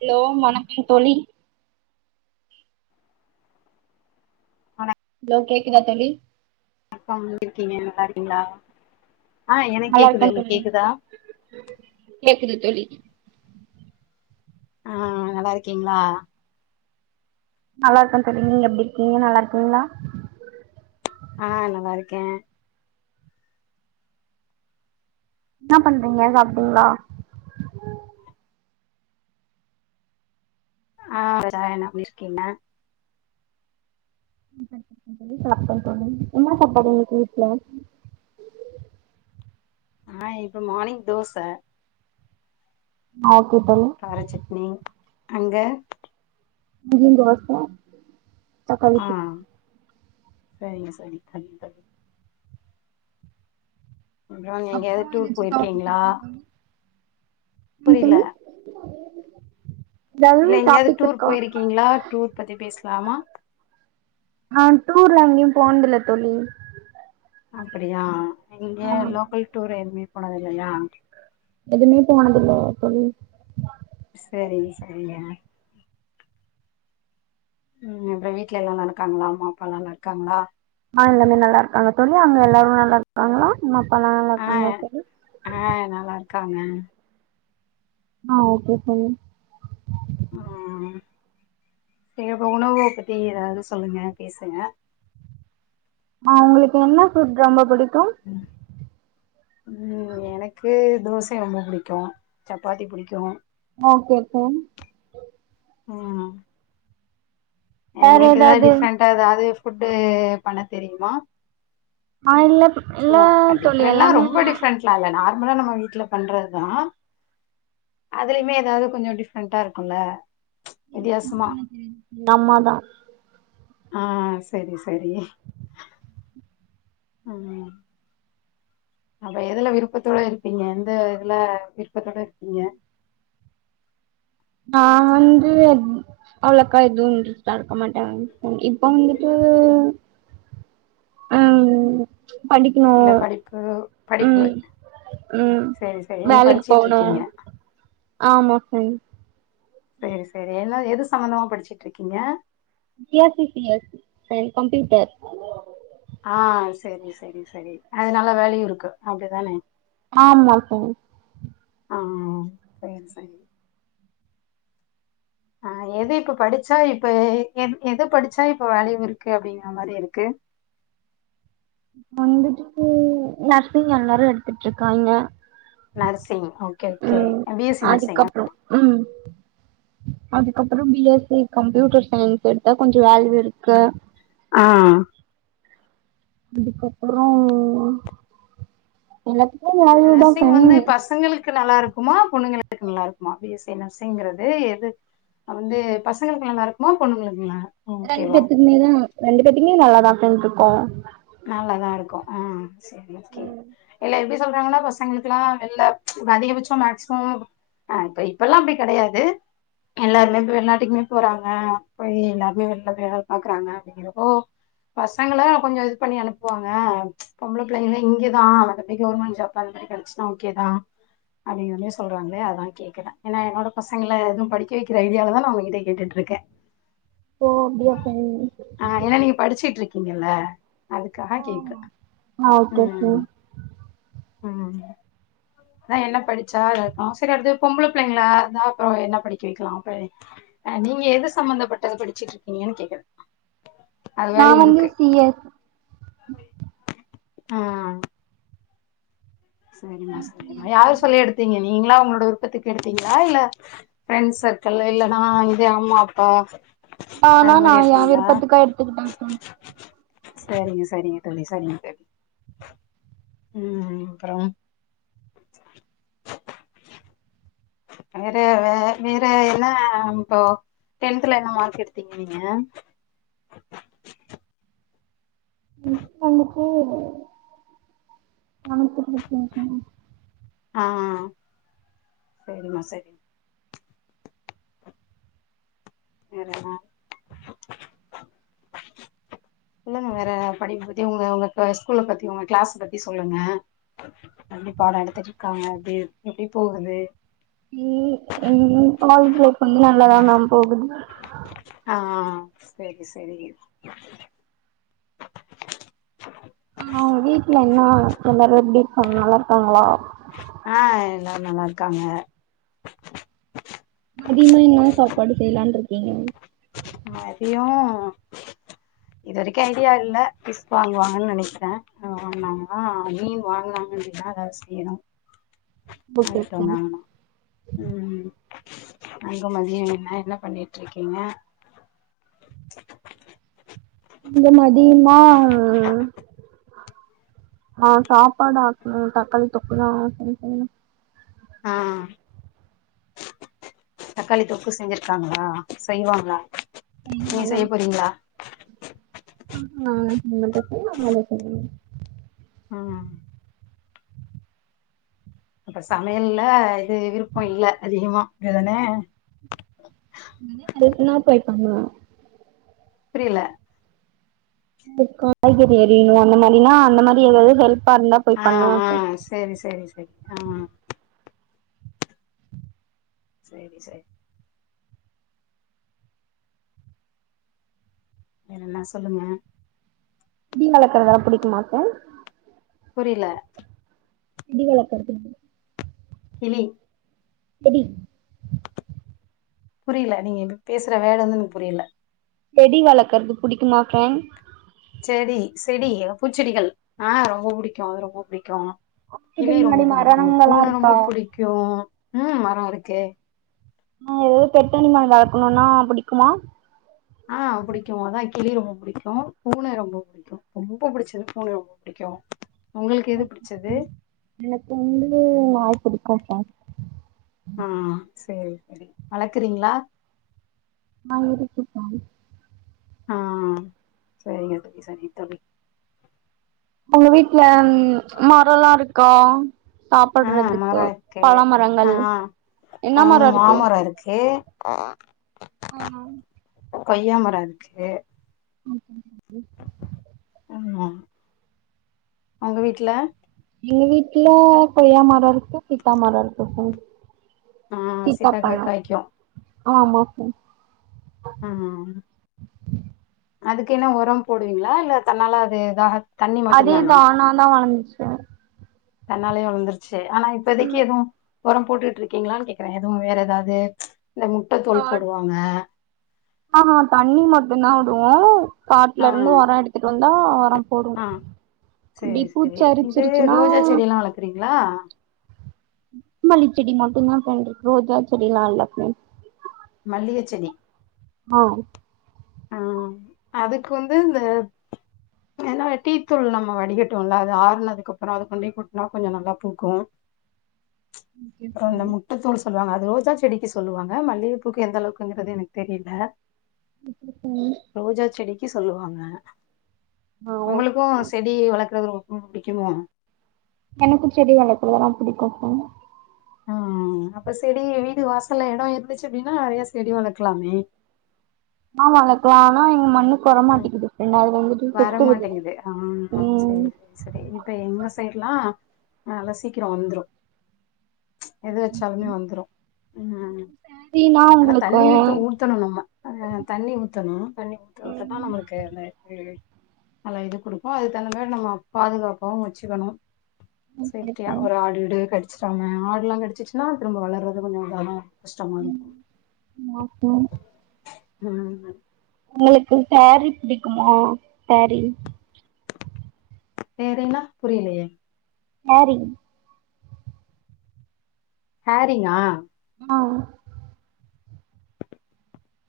Hello வணக்கொ தோழி hello கேக்குதா தோழி அக்கா [inaudible] இருக்கீங்க நல்லா இருக்கீங்ளா நல்லா இருக்கம் தோழி கேக்குது தோழி ஆஹ் நல்லா இருக்கீங்ளா நல்லா இருக்கோ தோழி நீங்க எப்டி இருக்கீங்க நல்லா இருக்கீங்ளா ஆஹ் நல்லா இருக்கே என்ன பண்றீங்க சாப்ட்டீங்ளா ஆஹ் [unintelligible] சாப்ட்ட தோழி என்ன சாப்பாடு இன்னைக்கு வீட்ல ஆஹ் இப்ப மார்னிங் தோச மாவு கார சட்னி அங்க இங்கயு தோச தக்காளி சட்னி செரிங்க செரி கண்ட ப்றோ எங்கயாவ்து டூர் போயிருக்கீங்ளா ம் புரியல தோழி இல்ல ஏதாவது எங்கயாவ்து டாபிக் டூர் இருக்கா போயிருக்கீங்ளா டூர் பத்தி பேசலாமா ஆ டூர்லா எங்கயு போன்தில்ல தோழி அப்டியா அஹ் இங்க ஆமா லோக்கல் டூர் எதுமே போனதில்லையா எதுமே போனதில்ல தோழி செரி செரிங்க உம் அப்றோ வீட்ல எல்லா நல்லக்காங்ளா அம்மாப்பா எல்லா நல்லாருக்காங்ளா ஆஹ் எல்லாமே நல்ல இருக்காங்க தோழி அங்க எல்லாரு நல்லா இருக்காங்ளா அம்மாப் ப்பாலா நல்லாருக்காங்ளா தோழி காங்க ஆஹ் ஓகே சொல்லு ஆமா தெரிந்த உணவப் பத்தி எதாவ்து சொல்லுங்க பேசுங்க ஆஹ் உங்களுக்கு என்ன ஃபுட் ரொம்ப புடிக்கு உம் எனக்கு தோசை ரொம்ப புடிக்கு சப்பாத்தி புடிக்கு ஓகே கோன் அஹ் வேற எங்களுக்கு எதாது ஏதாவது டிஃப்ரெண்டா எதாவ்து ஃபுட்டு் பண்ணத் தெரியுமா ஆஹ் இல்ல இல்லே சும்மா தோழி எல்லாமே மலா நம்ம வீட்ல பண்றதுதா அதுலைமே எதாவ்து கொஞ்சோ டிஃப் ரெண்ட்டா இருக்குல நம்மதா ஆ செரி செரி ஆ அப்ப எதுல விருப்பத்தோட இருப்பீங்க எந்த இதுல விருப்பத்தோட இருப்பீங்க நா வந்து அவ்ளக்கா எதுா இன்ஸ்டா இருக்க மாட்டே இப்ப வந்துட்டு ஆ இல்ல படிப்பு படிப்பு ம் ம் சரி சரி நீங்க வேலைக்கு படிச்சிட்டு போகணூ இருக்கீங்க. ஆமா சைன் செரி செரி ஏனா எது சம்பந்தமா படிச்சுட்ருக்கீங்க. பி எஸ்சி சி எஸ் அ கம்ப்யூட்டர் ஆ செரி செரி செரி அதுல நல்ல வேலையூ இருக்கு அப்டிதானே ஆமா தோழி ஆ செரி செரி ஆ எது இப்ப படிச்சா இப்ப எ எத படிச்சா இப்ப வேல்யூ இருக்கு அப்டிங்கிற மாரி இருக்கு வந்துட்டு நர்சிங் எல்லாரூ எடுத்துட்ருக்காங்க nursing, okay okay B Sc நர்சிங்கா அதுக்கப்றோ ம் அதுக்கப்றோ பி எஸ்சி கம்ப்யூட்டர் சயின்ஸ் எடுத்தா கொஞ்சோ வேல்யூ இருக்கு ஆ அதுக்கப்றோ எல்லாத் நர்சிங் வந்து பசங்களுக்கு நல்லாருக் க்குமா பொண்ணுங்களுக்கு நல்லாருக்குமா பி எஸ்சி நர்சிங்கிறது எது வந்து பசங்களுக்கு நல்லாருக்குமா பொண்ணுங்களுக்கு நல்லா ரெண்டு ஓகேவா? பேத்தக்குமே தா ரெண்டு பேத்திக்குமே நல்லாதா தோழி இருக்கோ நல்லாதாருக்கூ ஆ செரி ஓகே இல்ல எது சொல்றாங்கன்னா பசங்களுக்குல்லா வெள்ல அதிகபட்சம் மேக்சிமம் அ இப்ப இப்பல்லா அப்டி கெடையாது எல்லாருமே வெளிநாட்டுக்குமே போறாங்க போய் எல்லாருமே வெள்ல போய் பாக்குறாங்க அப்டிங்கறப்போ பசங்கலா கொஞ்சோ பண்ணி அனுப்புவாங்க பொம்பள பிள்ளைங்கள இங்கேதா [unintelligible] கவர்மெண்ட் ஜாப் [unintelligible] கெடச்டா ஓகே தா அப்படிங்கிறதுமே சொல்றங்களே அத்னால கேக்றே ஏனா என்னோட பசங்கள எதூம் படிக்க வைக்கிற ஐடியால தா நான் உங்க கிட்டே கேட்டுட்டுருக்கே ஓ அப்டியா செரி கீங்கல்ல ஆமா ஆ ஓகே ச ம் ம் அதா என்ன படிச்சா [unintelligible] செரி அது பொம்பளை பிள்ளைங்களா அதா அப்றோ என்ன படிக்க வெக்லா நீங்க எது சம்பமந்தப்பட்டத படிச்சுட்ருக்கீங்கன்னு கேக்றே நான் வந்து சி எஸ் ஆ செரிமா செரிமா யாரு சொல்லி எடுத்தீங்க நீங்களா உங்க க விருப்பத்துக் எடுத்தீங்ளா இல்ல ஃப்ரண்ட்ஸ் சர்க்கிளு இல்லனா இது அம்மா அப்பா அந்த நானா நா மாரி ஏ எடுத்தீங்களா விருப்பத்துக்கா எடுத்துக்கிட்டே தோழி செரிங்க செரிங்க தோழி செரிங்க தோழி ம் அப்றம், வேற வே வேற, என்ன இப்போ டென்தல என்ன மார்க் எடுத்தீங்க நீங்க [unintelligible] ஸ்கூல்லே [inaudible] ஆஹ் செரிமா செரி செரிம்மா இல்லங்கங்க வேற படிப்புபத்தி உங்க உங்க க ஸ்கூல்ல பத்தி உங்க கிளாஸ் பத்தி சொல்லுங்க. எப்டி பாடம் எடுத்துட்டு இருக்காங்க எப்டி எப்டி போகுது உம் எங்க கிளாஸ்ல பொண்ணு நல்லாதா மேம் போகுது ஆஹ் செரி செரி ஆஹ் உங்க வீட்டுல என்ன எல்லாரும் எப்டி இருக்காங்க நல்லா இருக்காங்களா ஆஹ் எல்லாரு நல்லா இருக்காங்க மத்தியமா என்னா சாப்பாடு செய்யலா இருக்கீங்க மதியோம் இது வரைக்கும் ஐடியா இல்ல பிஸ்வாங்குவாங்கன்னு நெனைக்கிறே வாங்கினாங்கன்னா மீன் வாங்கினாங்கதா ஏதாவ்து செய்ணும ஓகே வாங்ட்டு ஓகே வந்தாங்கன்னா உம் அங்க மதியோ என்ன என்ன பண்ணிட்டு இருக்கீங்க இந்த மதியமா ஆஹ் சாப்பாடு ஆக்கணு தக்காளி தொக்கு தா ஆக்கணு தோழி ஆஹ் தக்காளி தொக்கு செஞ்சிருக்காங்களா செய்வாங்களா நீங்க செய்ய போறீங்களா ஆஹ நாங்கங்களே சொஞ்சிருக்கோ [inaudible] உம் அப்ப சமையல்ல இது விருப்பம் இல்ல அதிகமா ஏதானே னா [unintelligible] போய்பங்க புரியல காய்கறி அறியணும் அந்த மாதிரனா அந்த மாதிரி ஏதாவ்து ஹெல்ப் ஆஹ் ஆஹ் செரி செரி செரி ஆமா செரி செரி வேறன்னா சொல்லுங்க மீன் வளக்கறதெல்லா புடிக்குமாக்கு புரில கிளி வளக்கறது புடிக் கிளி எப்டி புரியல நீங்க பேசுற வேர்ட் வந்து எனக்கு புரியல செடி வளக்கறது புடிக்குமா என் ஃப்ரெண் செடி செடி பூச்செடிகள் ஆஹ் ரொம்ப புடிக்கு அது ரொம்ப புடிக்கு கிளி வீட்டுக்கு ரொம்ப முன்னாடி புடிக்கு மரணங்கள்லா பூன இருக்கா ரொம்ப புடிக்கு உம் மரோ இருக்கே ஆஹ் ஏதாவ்து பெட் அனிமல் வளக்ணும்னா புடிக்குமா ஆஹ் புடிக்கு அதா கிளி ரொம்ப புடிக்கு பூன ரொம்ப புடிக்கு ரொம்ப புடிச்சது பூன ரொம்ப புடிக்கு உங்களுக்கு எது புடிச்சது எனக்கு வந்து நாய்புடிக் [unintelligible] ஆஹ் சரி வளக்குறீங்களா ஆ இருக்குபமேம் ஆஹ் சரிங்க சரி தோழி உங்க வீட்டுல மரல்லாம் இருக் கா ஆ சாப்படுறதுக்கு மரோ இருக்கு பழ ஆ மரங்கள் என்ன மரம் இருக்கு ஆ ஆஹ்ஹ கொய்யாமரம் இருக்கு [unintelligible] உம் உங்க வீட்டு்ல எங்க வீட்டு்ல கொய்யா மரம் இருக்கு சீத்தா மரம் இருக்கு ஆஹ் சீத்தாக்க காய்க்கும் ஆமாப்ப ஹ் அதுக்கு என்ன உரம் போடுவீங்களா இல்ல தன்னால அது எதாக அதேதான் ந தான் வளர்ந்துச்சேன் தன்னாலயும் வளர்ந்துருச்சு ஆனா இப்ப எதைக்கு ஏதுவும் உரம் போட்டுட்டு இருக்கீங்களான்னு கேக்குறேன் எதுவும் வேற ஏதாவது இந்த முட்டை தோல் போடுவாங்க ஆஹ்ஹ தண்ணி மட்டம்தான் விடுவோம் காட்டுல இருந்து உரம் எடுத்துட்டு வந்து தா உரம் ஆஹ் செரி செரி இது அரிச்சிருச்சுன்னா ரோஜா செடி எல்லாம் வளர்கக்குறீங்களா மல்லி செடி மட்டும் தான் பேன்றுக் ரோஜ செடிலான் வளக்கல்ல மல்லிகை செடி ஆஹ் ஆஹ் அதுக்கு வந்து இந்த என்ன டீத்தூள் நம்ம வடிகட்டோம்ல அது ஆறுனதுக்கு அப்புறம் அதது கொண்டேய கூட்டனா கொஞ்சம் நல்லா பூக்கும் அப்புறம் இந்த முட்டை தூள் சொல்லுவாங்க அது ரோஜா செடிக்கு சொல்லுவாங்க மல்லிகை பூக்கு எந்த அளவுக்குங்கிறது எனக்கு தெரியல ஓகே தோழி க்கு சொல்லுவாங்க ஓகே உங்களுக்கும் ஃப்ரெண்ட் செடி வளர்க்கறது ரொம்ப பிடிக்குமோ எனக்கும் செடி வள்பறதெல்லாம் புடிக்கும் ஆஹ் அப்ப செடி வீடு வாசல இடம் இருந்துச்சு அப்படின்னா நிறைய செடி வளர்க்கலாமே ஆ வளக்கலாம் ஆனா எங்க மண்ணு வர மாட்டிக்கிது [unintelligible] வரமாட்டேங்கிது ஆ சேரி சேரி இப்ப எங்க சைட்லா அனாலா சீக்கிரொ வந்த்ரு ச் எது வச்சாலுமே வந்துரும். ம் சேரினா ஆனா உங்களுக்கு தண்ணி வித்த ஊத்தணும் நம்ம அ தண்ணி ஊத்தணும். தண்ணி ஊத்துறது தான் ம் நம்மளுக்கு அ நல்லா இது குடுக்கும் அது தனியா நம்ம பாதுகாப்பாவும் வச்சுக்கணும். ஓகே சக்கியா ஃப்ரெண்ட் ஒரு ஆடு டு கட்ச் செம ஆடெல்லாம் கடிச்சுச்சுன்னா திரும்ப வளர்றது கொஞ்சம் சிரமம் [unintelligible] ம் நப்ப ம் உங்களுக்கு சேரீ பிடிக்குமா. சேரீ சேரீனா புரியலையே. சேரி ஹேரிங்கா. ஆ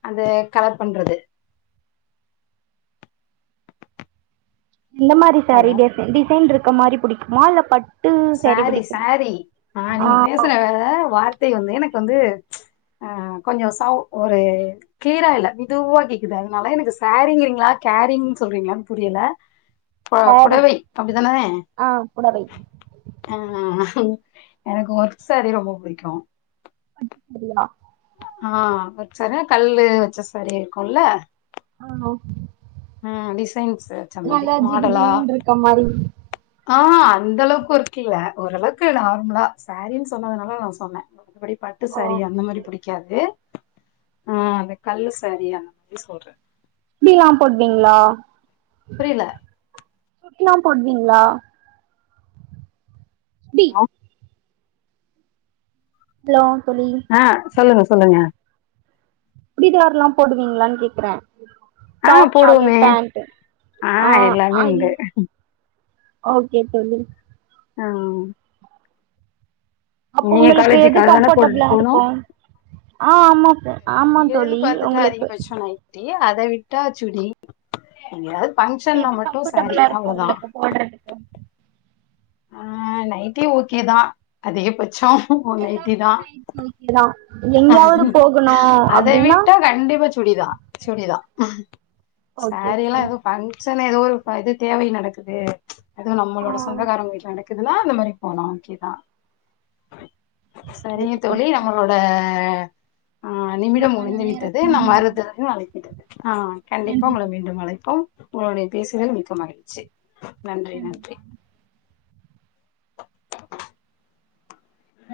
அது கலசம்கறது. இந்த மாரி சாரீ ஹலோ டி டிசைன் இருக்கற மாரி புடிக்குமா இல்ல பட் சேரி சேரி ஆ நீங்க பேசுற வேற வார் தை வந்து எனக்கு வந்து ஆ கொஞ்சொ சௌ ஒரு க்ளீரா இல்ல மெதுவா கேக்குது அதுனால எனக்கு சேரிங்கிறீங்ளா கேரிங்ன் சொல்றீங்ளான் புரியல பொ சேரீ புடவை அப்டிதான ஆ புடவை ஆ எனக்கு ஒர்க் சாரி ரொம்ப புடிக்கு அப்டியா ஆ ஒர்க் சாரினா கல்லு வச்ச சாரி இருக்குல்ல ஆ அ டிசைன்ஸ் வச்ச மாரி மாடலா ஆ அந்தளவுக்கு ஒர்க்கில்ல ஓரளவுக்கு நார்மலா சாரீனு சொன்னதுனால நா சொன்ன அப்டி பட்டு ஓ சாரி அந்த மாரி புடிக்காது ஆ அந்த கல்லு சாரி அந்த மாரி சொல்ற [unintelligible] போடுவீங்ளா புரிய்ல சுடிலா போடுவீங்ளா சுடி ஆ ஹலோ தோழி ஆ சொல்லுங்க சொல்லுங்க சுடிதாருலா போடுவீங்களான்னு கேக்குறேன். அ போடுவோமே. ஆ எல்லாமே அது உண்டு ஓகே தோழி ஆ அப்ப நீங்க உங்குளுக்கு எது காலேஜுக்கு அதுதானே கம்பஃர்டபுளா போட்டுட்டு போனு இருக்கோ ஆ ஆமா ஆமா தோழி உங்குளுக்கு ஏ அத விட்டா சுடி எங்யாத் எது கம்ஃபர்ட்டபிளா இருக்கோ உங்குளுக்கு போடுறதுக்கு ஆ நைட்டே ஓகேதா அதிகபட்சோ தூங்கும்போ நைட்டிதா இதா எங்கயாவது போகணு அத அப்டின்னா விட்டா கண்டிப்பா சுடிதா சுடி சுடி தா ஓகே சாரிலா எதுவும் ஃபங் கிட்சன்ல ஏதோ ஒரு இது தேவை நடக்குது ச் அது ஆ நம்மளட சொந்தகாரங்க வீட்ல நடக்குது இதுல இந்த மாரி போனா ஓகேதா சரிங்க தோழி நம்மளோட அ அ அ அ நிமிடம் முடிந்து விட்டது நான் மறுத்ததன்னு அழைக்கிட்டது அ கண்டிப்பா உங்கள மீண்டும் அழைப்போம் உங்களுட பேசுதல் மிக்க மகிழ்ச்சி நன்றி நன்றி